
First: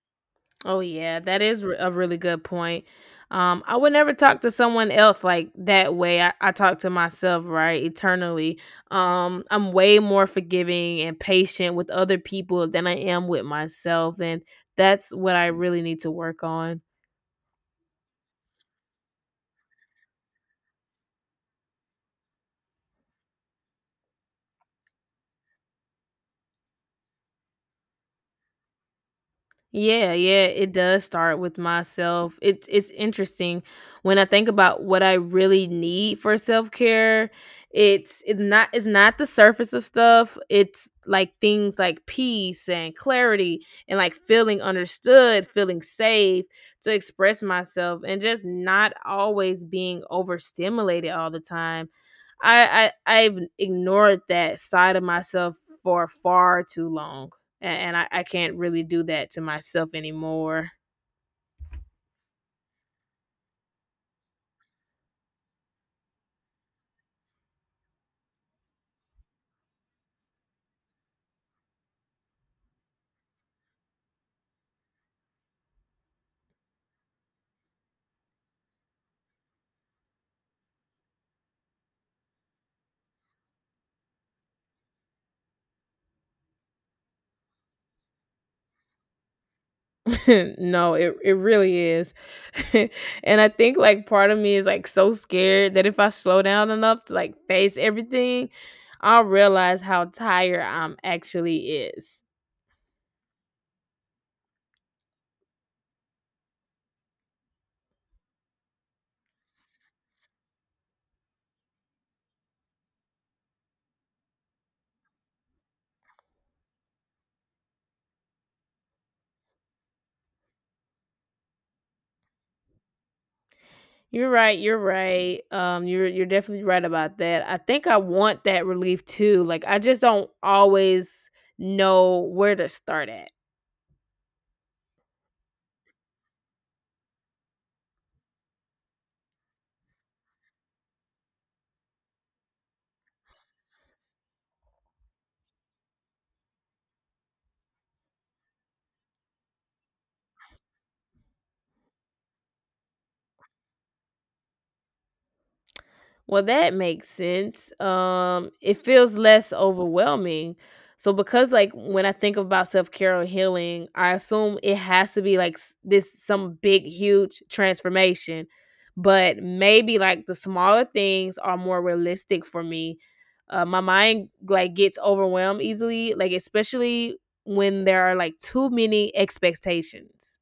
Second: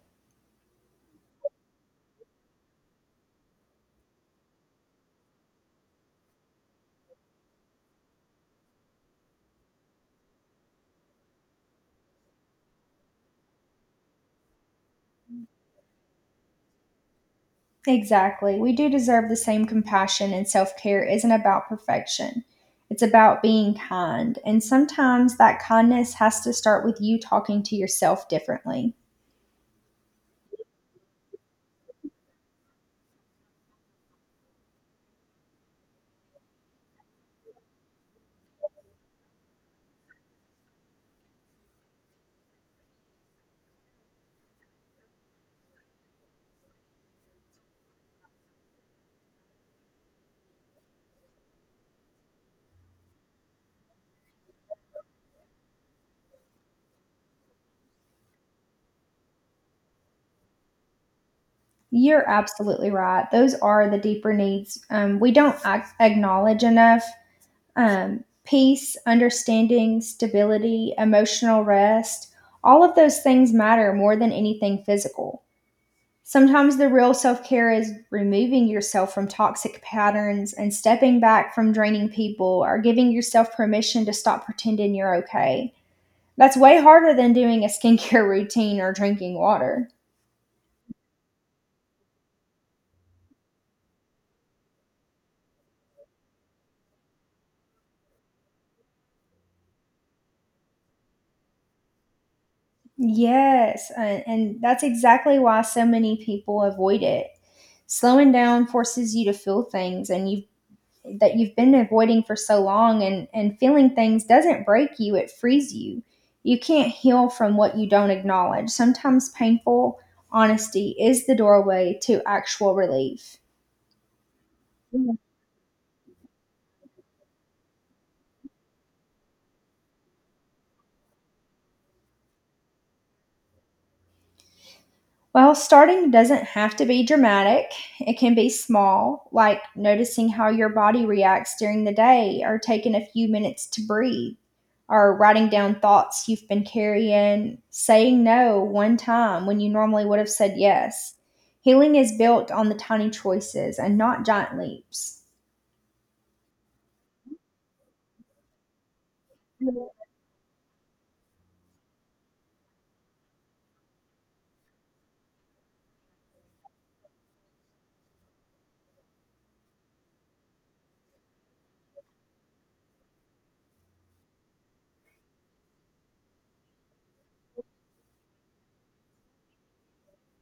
S2: Oh yeah, that is a really good point. I would never talk to someone else like that way. I talk to myself, right, eternally. I'm way more forgiving and patient with other people than I am with myself, and that's what I really need to work on.
S1: Exactly. We do deserve the same compassion, and self care isn't about perfection. It's about being kind. And sometimes that kindness has to start with you talking to yourself differently.
S2: Yeah, yeah, it does start with myself. It's interesting when I think about what I really need for self-care. It's not the surface of stuff. It's like things like peace and clarity and like feeling understood, feeling safe to express myself, and just not always being overstimulated all the time. I've ignored that side of myself for far too long, and, I can't really do that to myself anymore.
S1: You're absolutely right. Those are the deeper needs we don't acknowledge enough. Peace, understanding, stability, emotional rest, all of those things matter more than anything physical. Sometimes the real self care is removing yourself from toxic patterns and stepping back from draining people or giving yourself permission to stop pretending you're okay. That's way harder than doing a skincare routine or drinking water.
S2: No, it really is. And I think like part of me is like so scared that if I slow down enough to like face everything, I'll realize how tired I'm actually is.
S1: Yes, and, that's exactly why so many people avoid it. Slowing down forces you to feel things and you that you've been avoiding for so long, and feeling things doesn't break you, it frees you. You can't heal from what you don't acknowledge. Sometimes painful honesty is the doorway to actual relief.
S2: You're right, you're right. You're definitely right about that. I think I want that relief too. Like I just don't always know where to start at.
S1: Well, starting doesn't have to be dramatic. It can be small, like noticing how your body reacts during the day, or taking a few minutes to breathe, or writing down thoughts you've been carrying, saying no one time when you normally would have said yes. Healing is built on the tiny choices and not giant leaps.
S2: Well, that makes sense. It feels less overwhelming. So, because like when I think about self care or healing, I assume it has to be like this some big, huge transformation. But maybe like the smaller things are more realistic for me. My mind like gets overwhelmed easily, like especially when there are like too many expectations.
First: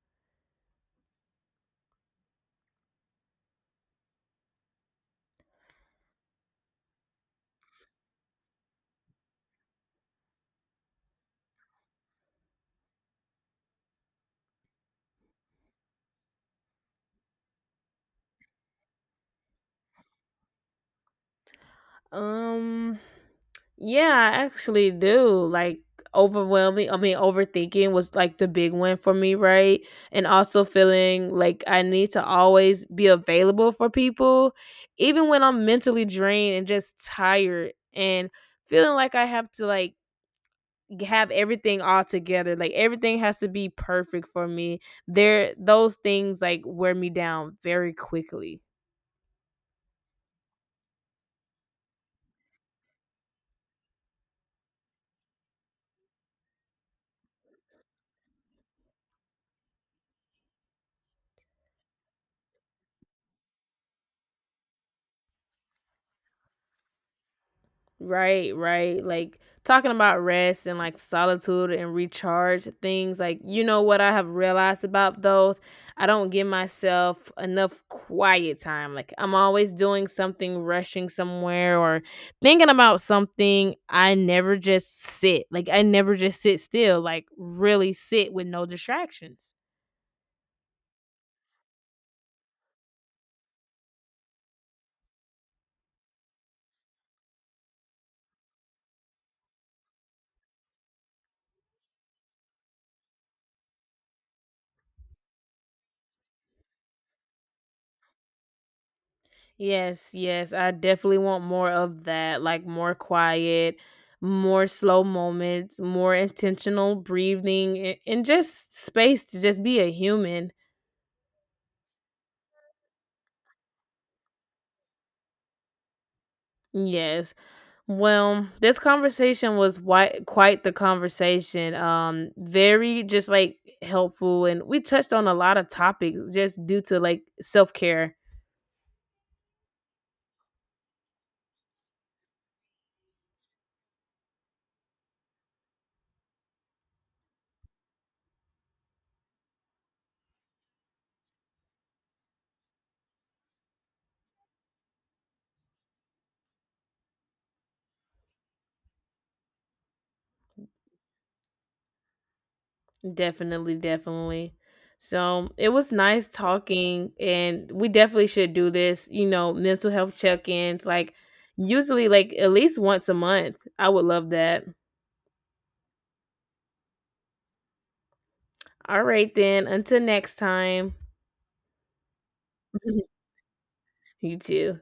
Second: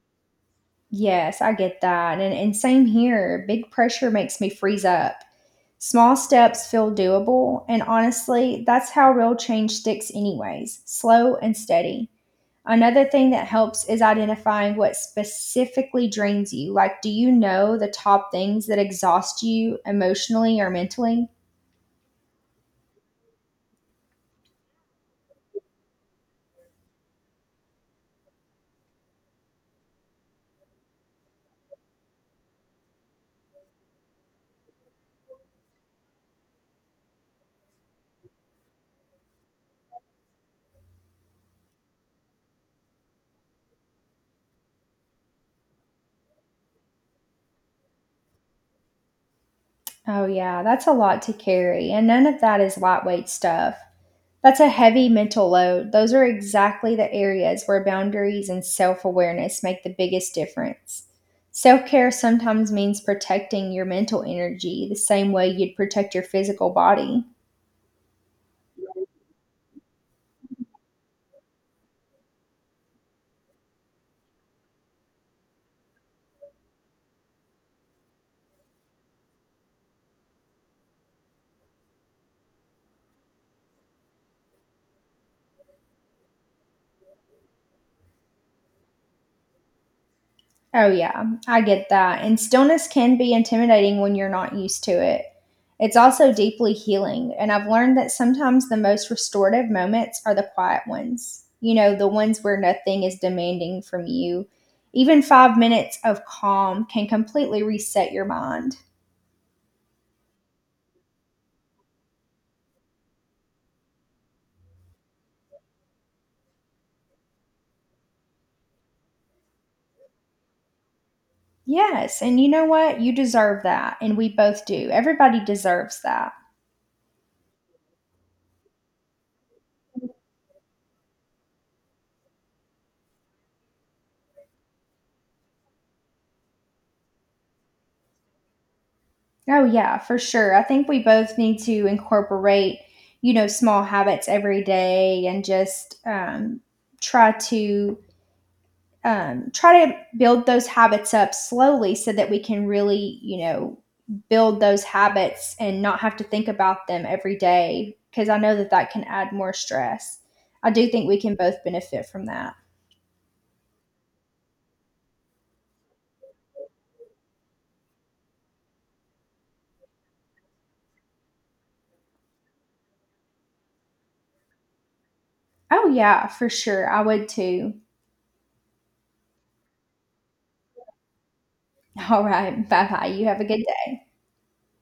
S1: Yes, I get that. And, same here. Big pressure makes me freeze up. Small steps feel doable, and honestly, that's how real change sticks, anyways slow and steady. Another thing that helps is identifying what specifically drains you. Like, do you know the top things that exhaust you emotionally or mentally?
S2: Um. Yeah, I actually do. Like overthinking was like the big one for me, right? And also feeling like I need to always be available for people, even when I'm mentally drained and just tired, and feeling like I have to like have everything all together. Like everything has to be perfect for me. There those things like wear me down very quickly.
S1: Oh, yeah, that's a lot to carry, and none of that is lightweight stuff. That's a heavy mental load. Those are exactly the areas where boundaries and self awareness make the biggest difference. Self care sometimes means protecting your mental energy the same way you'd protect your physical body.
S2: Right, right. Like talking about rest and like solitude and recharge things, like you know what I have realized about those? I don't give myself enough quiet time. Like I'm always doing something, rushing somewhere, or thinking about something. I never just sit. Like I never just sit still, like really sit with no distractions.
S1: Oh, yeah, I get that. And stillness can be intimidating when you're not used to it. It's also deeply healing, and I've learned that sometimes the most restorative moments are the quiet ones. You know, the ones where nothing is demanding from you. Even 5 minutes of calm can completely reset your mind.
S2: Yes, yes. I definitely want more of that, like more quiet, more slow moments, more intentional breathing, and just space to just be a human.
S1: Yes, and you know what? You deserve that, and we both do. Everybody deserves that.
S2: Yes. Well, this conversation was quite the conversation. Very just like helpful, and we touched on a lot of topics just due to like self-care.
S1: Oh, yeah, for sure. I think we both need to incorporate, you know, small habits every day and just try to try to build those habits up slowly so that we can really, you know, build those habits and not have to think about them every day because I know that that can add more stress. I do think we can both benefit from that.
S2: Definitely, definitely. So it was nice talking, and we definitely should do this, you know, mental health check ins, like usually, like at least once a month. I would love that.
S1: Oh, yeah, for sure. I would too.
S2: All right, then, until next time.
S1: All right. Bye bye. You have a good
S2: You too.